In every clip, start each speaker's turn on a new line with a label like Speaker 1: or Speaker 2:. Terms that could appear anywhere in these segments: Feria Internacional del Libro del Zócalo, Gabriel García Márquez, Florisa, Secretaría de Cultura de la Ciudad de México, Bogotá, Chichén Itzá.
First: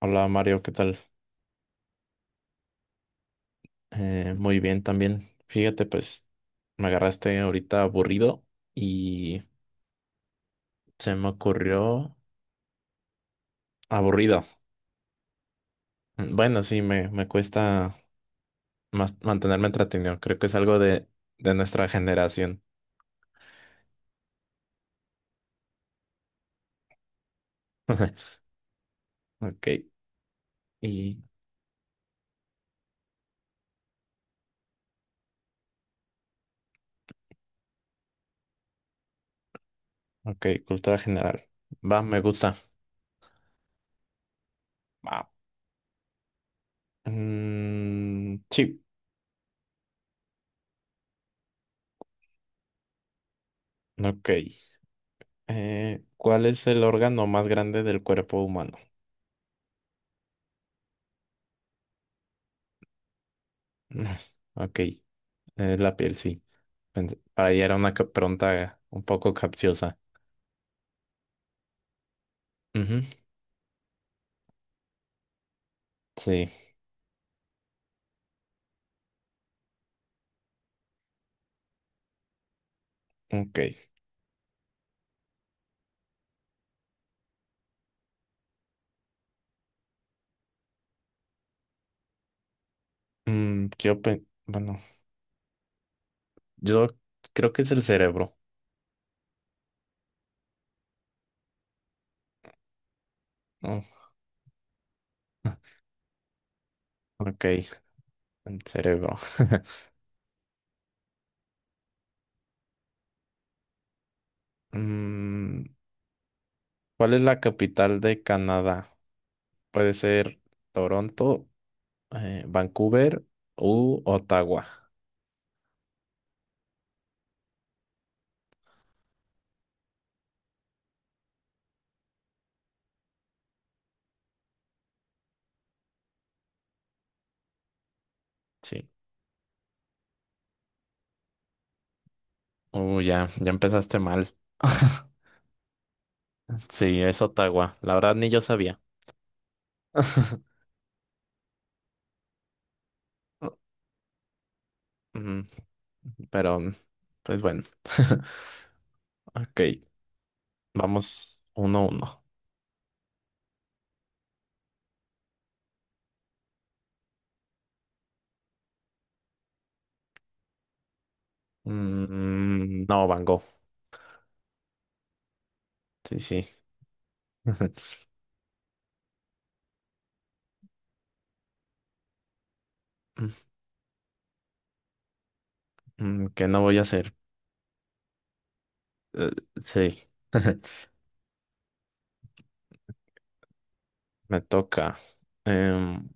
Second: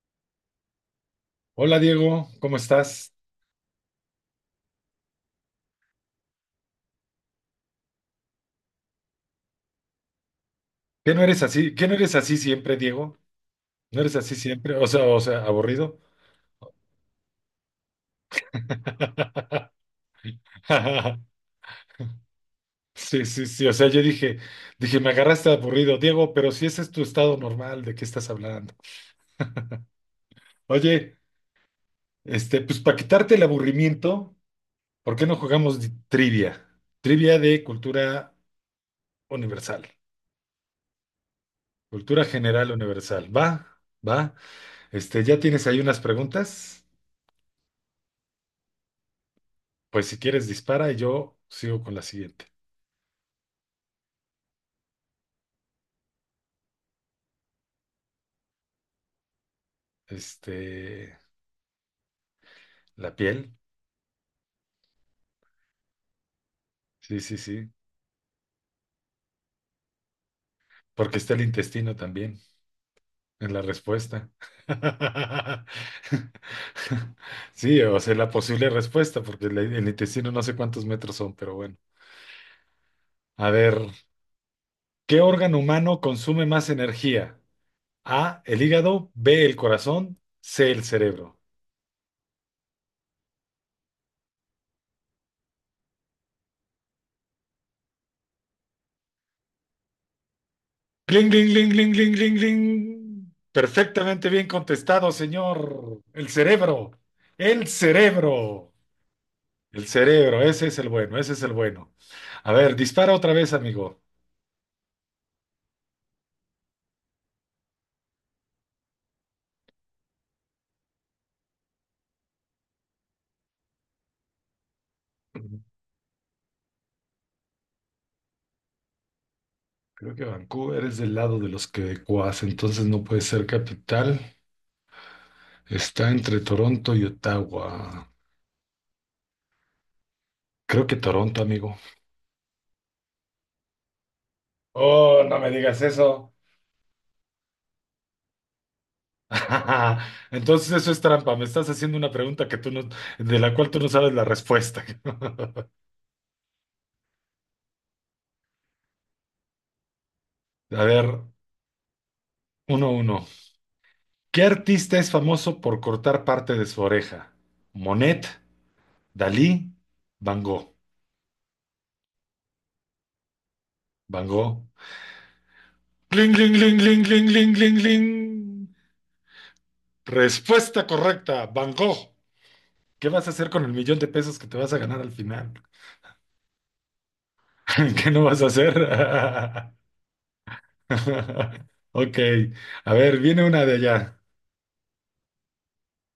Speaker 1: Hola Mario, ¿qué tal?
Speaker 2: Hola Diego, ¿cómo estás?
Speaker 1: Muy bien también. Fíjate, pues me agarraste ahorita aburrido y se
Speaker 2: ¿Qué no
Speaker 1: me
Speaker 2: eres así? ¿Qué no eres
Speaker 1: ocurrió
Speaker 2: así siempre, Diego? ¿No eres así
Speaker 1: aburrido.
Speaker 2: siempre? O sea, aburrido.
Speaker 1: Bueno, sí, me cuesta más mantenerme entretenido. Creo que es algo de nuestra generación.
Speaker 2: Sí, sí, sí. O sea, yo dije, me agarraste aburrido, Diego, pero si ese es tu estado normal, ¿de qué estás hablando?
Speaker 1: Ok, y
Speaker 2: Oye, este, pues para quitarte el aburrimiento, ¿por qué no jugamos trivia? Trivia de cultura universal,
Speaker 1: ok, cultura general. Va, me
Speaker 2: cultura
Speaker 1: gusta.
Speaker 2: general universal. Va, va. Este,
Speaker 1: Va.
Speaker 2: ¿ya tienes ahí unas preguntas?
Speaker 1: Mm, sí,
Speaker 2: Pues si quieres dispara y yo sigo con la siguiente.
Speaker 1: ok. ¿Cuál es el órgano más grande del cuerpo humano?
Speaker 2: Este, la piel.
Speaker 1: Ok, la piel, sí.
Speaker 2: Sí, sí,
Speaker 1: Para ella
Speaker 2: sí.
Speaker 1: era una pregunta un poco capciosa.
Speaker 2: Porque está el intestino también
Speaker 1: Ujú.
Speaker 2: en la respuesta.
Speaker 1: Sí,
Speaker 2: Sí, o sea, la posible respuesta, porque el intestino no sé cuántos metros son, pero bueno. A ver,
Speaker 1: ok.
Speaker 2: ¿qué órgano humano consume más energía? A, el hígado; B, el corazón; C, el cerebro.
Speaker 1: Mm, bueno, yo creo que es el cerebro,
Speaker 2: ¡Cling, cling, cling, cling, cling, cling, cling!
Speaker 1: ¿no?
Speaker 2: Perfectamente bien contestado, señor. El cerebro.
Speaker 1: Ok,
Speaker 2: El
Speaker 1: el
Speaker 2: cerebro.
Speaker 1: cerebro.
Speaker 2: El cerebro, ese es el bueno, ese es el bueno. A ver, dispara otra vez, amigo.
Speaker 1: Mm, ¿cuál es la capital de Canadá? Puede ser Toronto, Vancouver u Ottawa.
Speaker 2: Creo que Vancouver es del lado de los quebecuas, entonces no puede ser capital. Está entre Toronto y Ottawa.
Speaker 1: Sí.
Speaker 2: Creo que Toronto, amigo.
Speaker 1: Ya, ya empezaste mal.
Speaker 2: Oh, no me digas eso.
Speaker 1: Sí, es Ottawa. La verdad ni yo sabía.
Speaker 2: Entonces eso es trampa. Me estás haciendo una pregunta que tú no, de la cual tú no sabes la respuesta.
Speaker 1: Mm, pero, pues bueno. Ok,
Speaker 2: A ver,
Speaker 1: vamos uno a uno.
Speaker 2: 1-1. ¿Qué artista es famoso por cortar parte de su oreja? Monet, Dalí, Van Gogh.
Speaker 1: Mm, no, Van Gogh.
Speaker 2: Van Gogh.
Speaker 1: Sí,
Speaker 2: ¡Ling, ling,
Speaker 1: sí.
Speaker 2: ling, ling, ling, ling, ling, ling! Respuesta correcta, Van Gogh. ¿Qué vas a hacer con el millón de pesos que te vas a ganar al final?
Speaker 1: Mm, ¿qué no voy a hacer?
Speaker 2: ¿Qué no vas a hacer?
Speaker 1: Sí.
Speaker 2: Ok, a ver, viene una de allá.
Speaker 1: Me toca. Em,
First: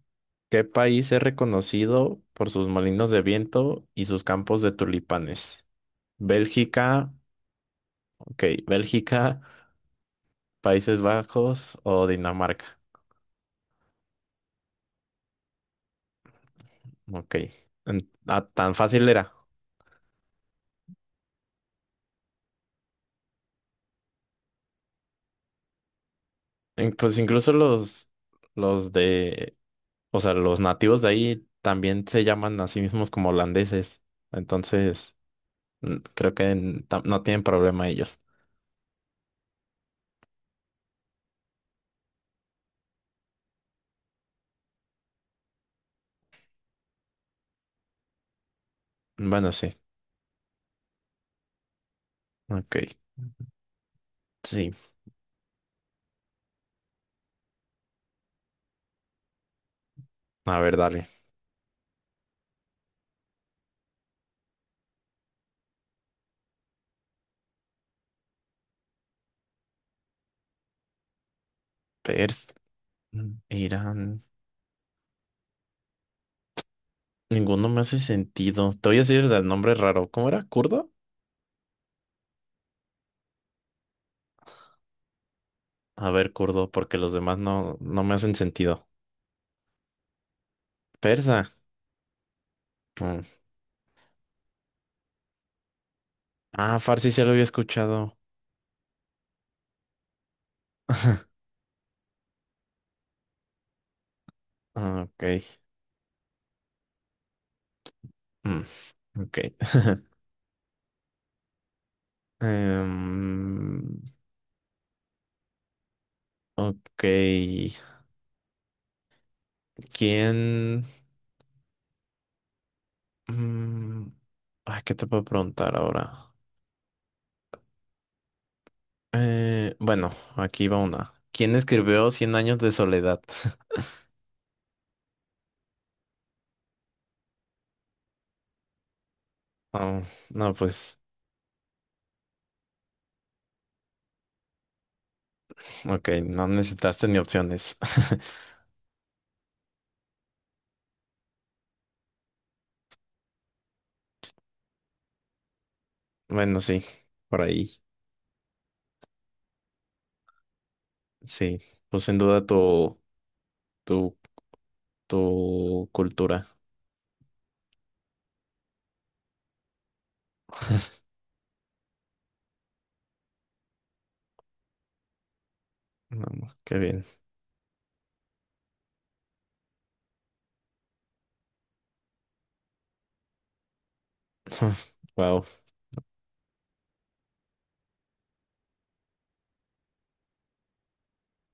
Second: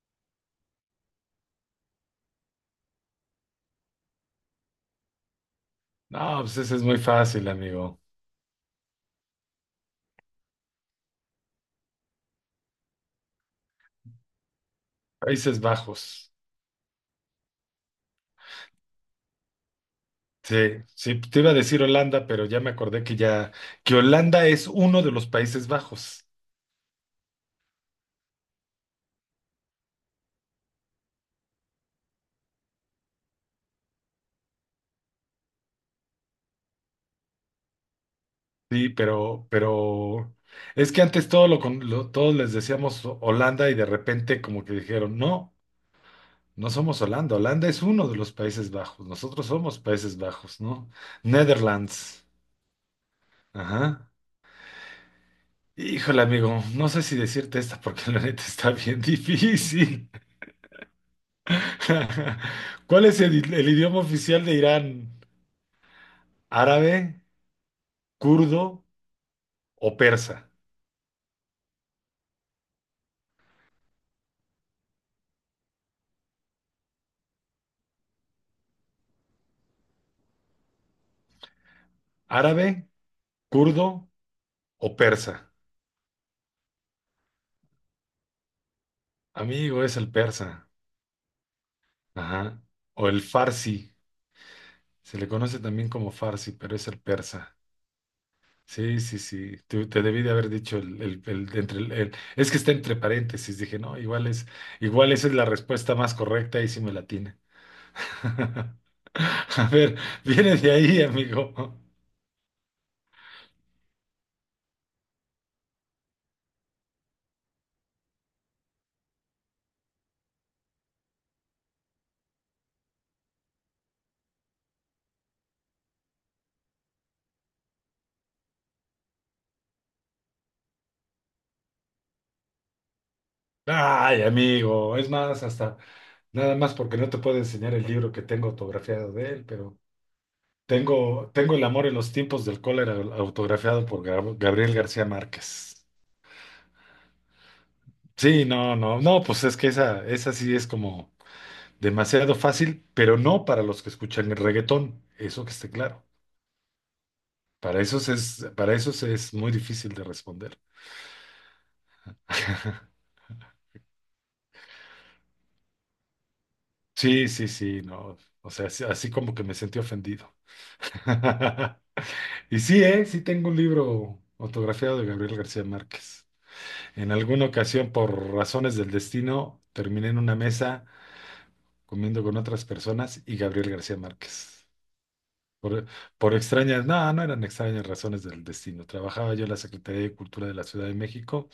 Speaker 1: ¿Qué país es reconocido por sus molinos de viento y sus campos de tulipanes?
Speaker 2: No, pues esa es muy
Speaker 1: Bélgica,
Speaker 2: fácil, amigo.
Speaker 1: ok, Bélgica, Países Bajos o Dinamarca.
Speaker 2: Países Bajos.
Speaker 1: Ok. Ah, tan fácil era.
Speaker 2: Sí, sí, te iba a decir Holanda, pero ya me acordé que Holanda es uno de los Países Bajos.
Speaker 1: Pues incluso los de o sea, los nativos de ahí también se llaman a sí mismos como holandeses. Entonces, creo que no tienen problema ellos.
Speaker 2: Sí, pero es que antes todos les decíamos Holanda, y de repente como que dijeron, no, no somos Holanda, Holanda es uno de los Países Bajos, nosotros
Speaker 1: Bueno, sí.
Speaker 2: somos Países Bajos, ¿no? Netherlands.
Speaker 1: Ok.
Speaker 2: Ajá.
Speaker 1: Sí.
Speaker 2: Híjole, amigo, no sé si decirte esta porque la neta está bien difícil.
Speaker 1: A ver, dale.
Speaker 2: ¿Cuál es el idioma oficial de Irán? ¿Árabe, kurdo o persa?
Speaker 1: Pers, Irán. Ninguno me hace sentido. Te voy a decir el nombre raro. ¿Cómo era? ¿Kurdo?
Speaker 2: ¿Árabe, kurdo o persa?
Speaker 1: A ver, kurdo, porque los demás no, no me hacen sentido.
Speaker 2: Amigo, es el persa.
Speaker 1: Persa.
Speaker 2: Ajá. O el
Speaker 1: Mm.
Speaker 2: farsi. Se le conoce también como farsi, pero
Speaker 1: Ah,
Speaker 2: es el
Speaker 1: farsi se lo había
Speaker 2: persa.
Speaker 1: escuchado.
Speaker 2: Sí, sí, sí. Te debí de haber dicho es que está entre paréntesis. Dije, no,
Speaker 1: Ah,
Speaker 2: igual
Speaker 1: ok.
Speaker 2: esa es la respuesta más correcta y sí me la tiene.
Speaker 1: Mm, ok.
Speaker 2: A ver, viene de ahí, amigo.
Speaker 1: Em, ok. ¿Quién? Mm, ay, ¿qué te puedo preguntar ahora? Bueno, aquí va una. ¿Quién escribió Cien años de soledad?
Speaker 2: Ay, amigo. Es más, hasta nada más porque no te puedo enseñar el libro que tengo autografiado de él, pero
Speaker 1: Oh, no, pues,
Speaker 2: tengo El amor en los tiempos del cólera autografiado por Gabriel García Márquez.
Speaker 1: ok, no necesitaste ni opciones.
Speaker 2: Sí, no, no, no, pues es que esa sí es como demasiado fácil, pero no para los que escuchan el reggaetón, eso que esté claro.
Speaker 1: Bueno, sí, por ahí,
Speaker 2: Para esos es muy difícil de responder.
Speaker 1: sí. Pues sin duda tu, tu, tu cultura.
Speaker 2: Sí, sí, sí, no. O sea, así, así como que me sentí ofendido. Y sí, sí tengo un libro autografiado de Gabriel García
Speaker 1: No,
Speaker 2: Márquez.
Speaker 1: no, qué bien.
Speaker 2: En alguna ocasión, por razones del destino, terminé en una mesa comiendo con otras personas y Gabriel García Márquez.
Speaker 1: Wow,
Speaker 2: Por, por extrañas, no, no eran extrañas razones del destino. Trabajaba yo en la Secretaría de Cultura de la Ciudad de México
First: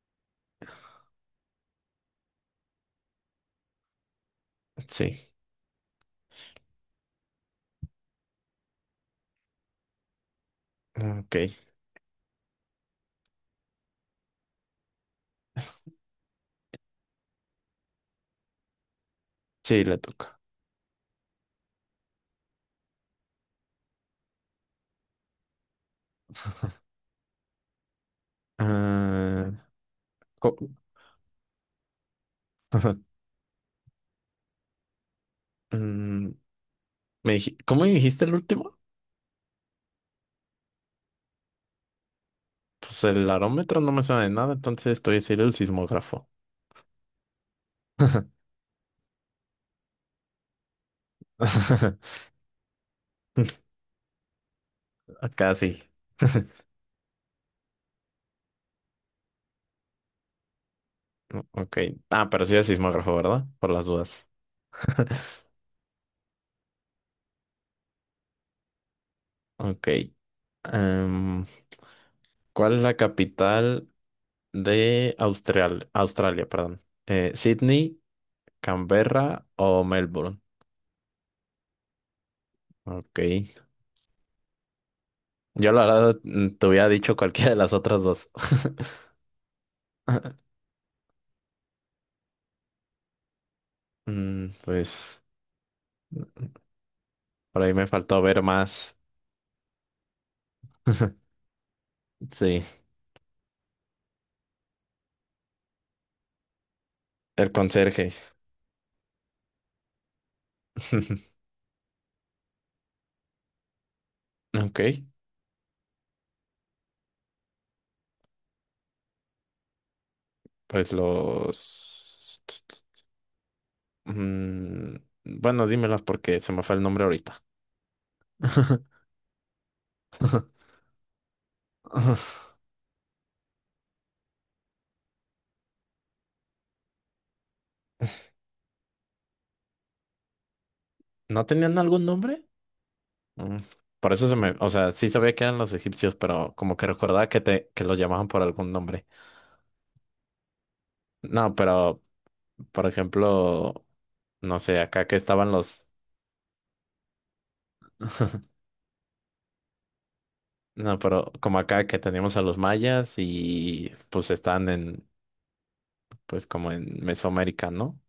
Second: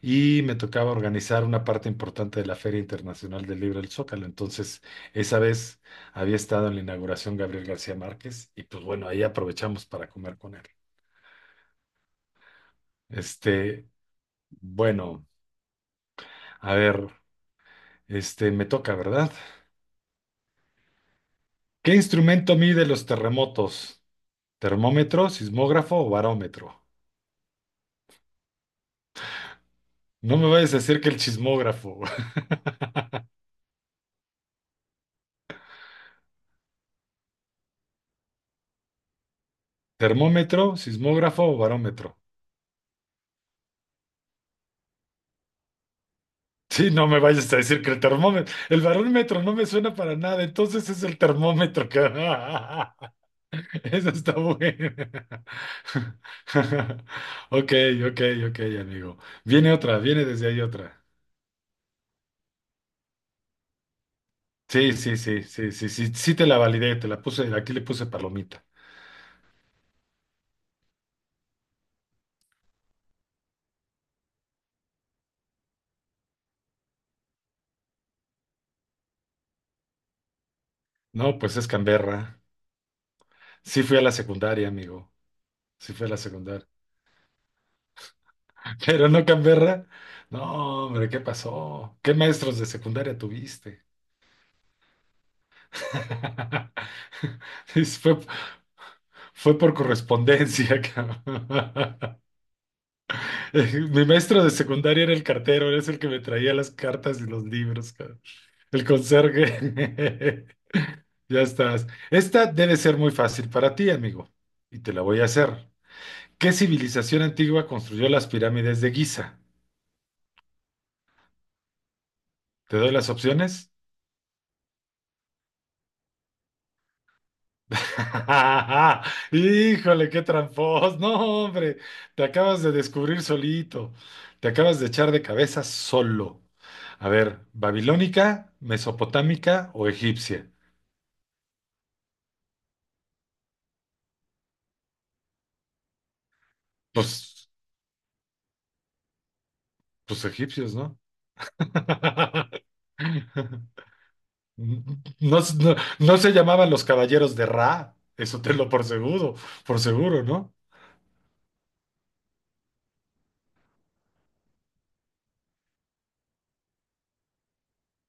Speaker 2: y me tocaba organizar una parte importante de la Feria Internacional del Libro del Zócalo. Entonces,
Speaker 1: sí,
Speaker 2: esa vez había estado en la inauguración Gabriel García Márquez y pues bueno, ahí aprovechamos para comer con él.
Speaker 1: ok,
Speaker 2: Este, bueno, a ver, este, me toca, ¿verdad?
Speaker 1: sí, le toca.
Speaker 2: ¿Qué instrumento mide los terremotos? ¿Termómetro, sismógrafo o barómetro?
Speaker 1: Ah,
Speaker 2: No me
Speaker 1: co-
Speaker 2: vayas a decir que el chismógrafo.
Speaker 1: mm, ¿Cómo me dijiste el último?
Speaker 2: ¿Termómetro, sismógrafo o barómetro?
Speaker 1: Pues el arómetro no me suena de nada, entonces estoy a decir el sismógrafo.
Speaker 2: Sí, no me vayas a decir que el termómetro, el barómetro no me suena para nada, entonces es el termómetro que... Eso está bueno.
Speaker 1: Acá sí.
Speaker 2: Ok, ok, ok, amigo. Viene otra, viene desde ahí otra.
Speaker 1: Mm, ok. Ah, pero sí es sismógrafo, ¿verdad? Por las dudas.
Speaker 2: Sí, sí, sí, sí, sí, sí, sí, te la validé, te la puse, aquí le puse palomita.
Speaker 1: Ok. Em, ¿Cuál es la capital de Australia? Perdón. ¿Sydney, Canberra o Melbourne?
Speaker 2: No, pues es Canberra.
Speaker 1: Ok.
Speaker 2: Sí fui a la secundaria, amigo.
Speaker 1: Yo la
Speaker 2: Sí fui a la
Speaker 1: verdad te
Speaker 2: secundaria.
Speaker 1: hubiera dicho cualquiera de las otras dos.
Speaker 2: Pero no Canberra. No, hombre, ¿qué pasó? ¿Qué maestros de secundaria tuviste?
Speaker 1: Mm, pues por ahí me
Speaker 2: Es- Fue,
Speaker 1: faltó ver más.
Speaker 2: fue, por correspondencia, cabrón.
Speaker 1: Sí,
Speaker 2: Mi maestro de secundaria era el cartero, era el que me traía las cartas y los
Speaker 1: el
Speaker 2: libros,
Speaker 1: conserje.
Speaker 2: cabrón. El conserje. Ya estás. Esta debe ser muy fácil para ti, amigo,
Speaker 1: Ok,
Speaker 2: y te la voy a hacer. ¿Qué civilización antigua construyó las pirámides de Giza?
Speaker 1: pues los.
Speaker 2: ¿Te doy las opciones?
Speaker 1: Mm, bueno, dímelos porque se me fue el nombre ahorita.
Speaker 2: Híjole, qué tramposo. No, hombre, te acabas de descubrir solito. Te acabas de echar de cabeza solo. A ver, ¿babilónica, mesopotámica o egipcia?
Speaker 1: ¿No tenían algún nombre? Mm, por eso se me. O sea, sí sabía que eran los egipcios, pero como que recordaba que,
Speaker 2: Pues,
Speaker 1: te, que los llamaban por algún nombre.
Speaker 2: pues egipcios, ¿no?
Speaker 1: No, pero, por ejemplo, no sé, acá que
Speaker 2: No,
Speaker 1: estaban los.
Speaker 2: no se llamaban los caballeros de Ra, eso te lo por seguro, ¿no?
Speaker 1: No, pero como acá que teníamos a los mayas y pues están pues como en Mesoamérica, ¿no?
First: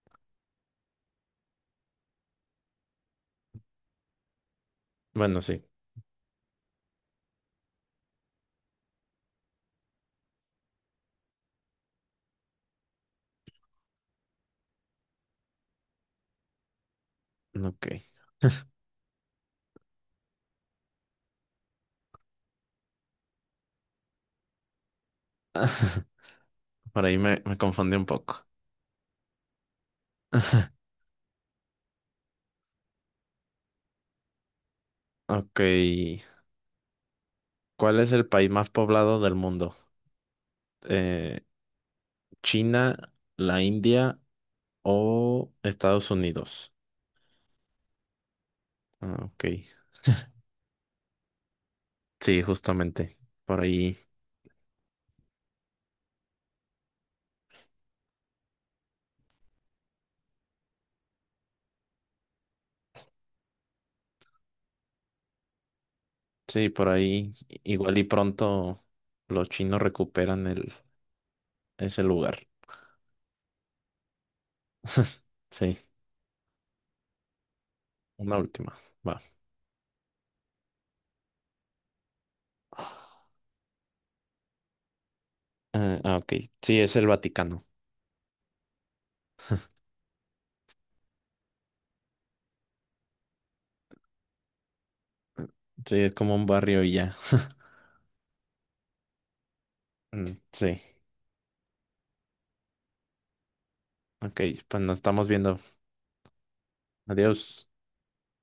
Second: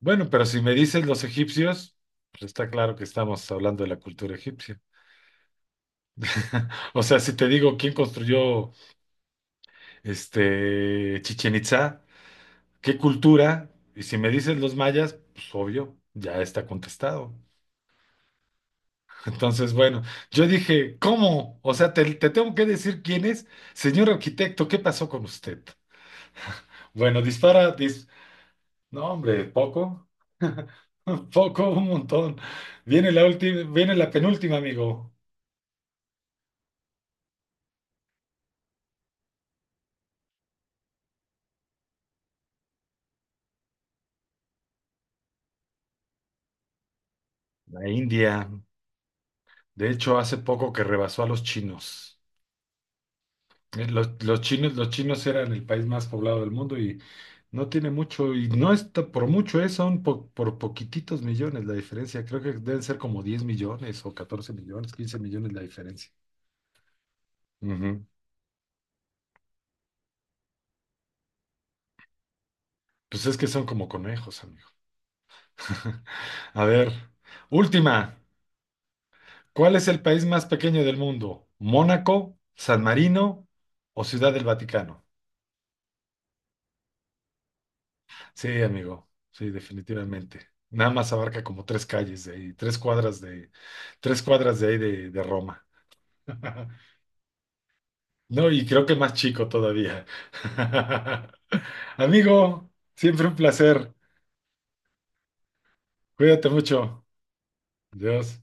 Speaker 2: Bueno, pero si me dices los egipcios, pues está claro que estamos hablando de la cultura egipcia.
Speaker 1: Bueno, sí.
Speaker 2: O sea, si te digo quién construyó este Chichén Itzá, qué cultura, y si me dices los mayas, pues obvio, ya está contestado.
Speaker 1: Ok.
Speaker 2: Entonces, bueno, yo dije, ¿cómo? O sea, te tengo que decir quién es, señor arquitecto, ¿qué pasó con usted?
Speaker 1: Por ahí
Speaker 2: Bueno,
Speaker 1: me
Speaker 2: dispara,
Speaker 1: confundí un poco.
Speaker 2: no, hombre, poco, poco, un montón. Viene la última, viene la penúltima, amigo.
Speaker 1: Ok. ¿Cuál es el país más poblado del mundo? Eh, ¿China, la India o Estados Unidos?
Speaker 2: La India,
Speaker 1: Ah, ok.
Speaker 2: de hecho, hace poco que rebasó a los chinos.
Speaker 1: Sí, justamente. Por ahí.
Speaker 2: Los chinos eran el país más poblado del mundo, y no tiene mucho, y no está por mucho, son por poquititos millones la diferencia. Creo que deben ser como 10 millones o 14 millones, 15 millones la diferencia.
Speaker 1: Sí, por ahí. Igual y
Speaker 2: Ujú.
Speaker 1: pronto los chinos recuperan ese lugar.
Speaker 2: Pues es que son como conejos, amigo.
Speaker 1: Sí,
Speaker 2: A ver, última.
Speaker 1: una última. Va.
Speaker 2: ¿Cuál es el país más pequeño del mundo? ¿Mónaco, San Marino o Ciudad del Vaticano?
Speaker 1: Ah, ah, ok. Sí, es el Vaticano.
Speaker 2: Sí, amigo, sí, definitivamente. Nada más abarca como tres calles de ahí, tres cuadras de ahí de Roma.
Speaker 1: Sí, es como un barrio y ya.
Speaker 2: No, y creo que más chico todavía.
Speaker 1: Mm, sí.
Speaker 2: Amigo, siempre un placer.
Speaker 1: Ok, pues nos estamos viendo.
Speaker 2: Cuídate mucho.
Speaker 1: Adiós.
Speaker 2: Dios.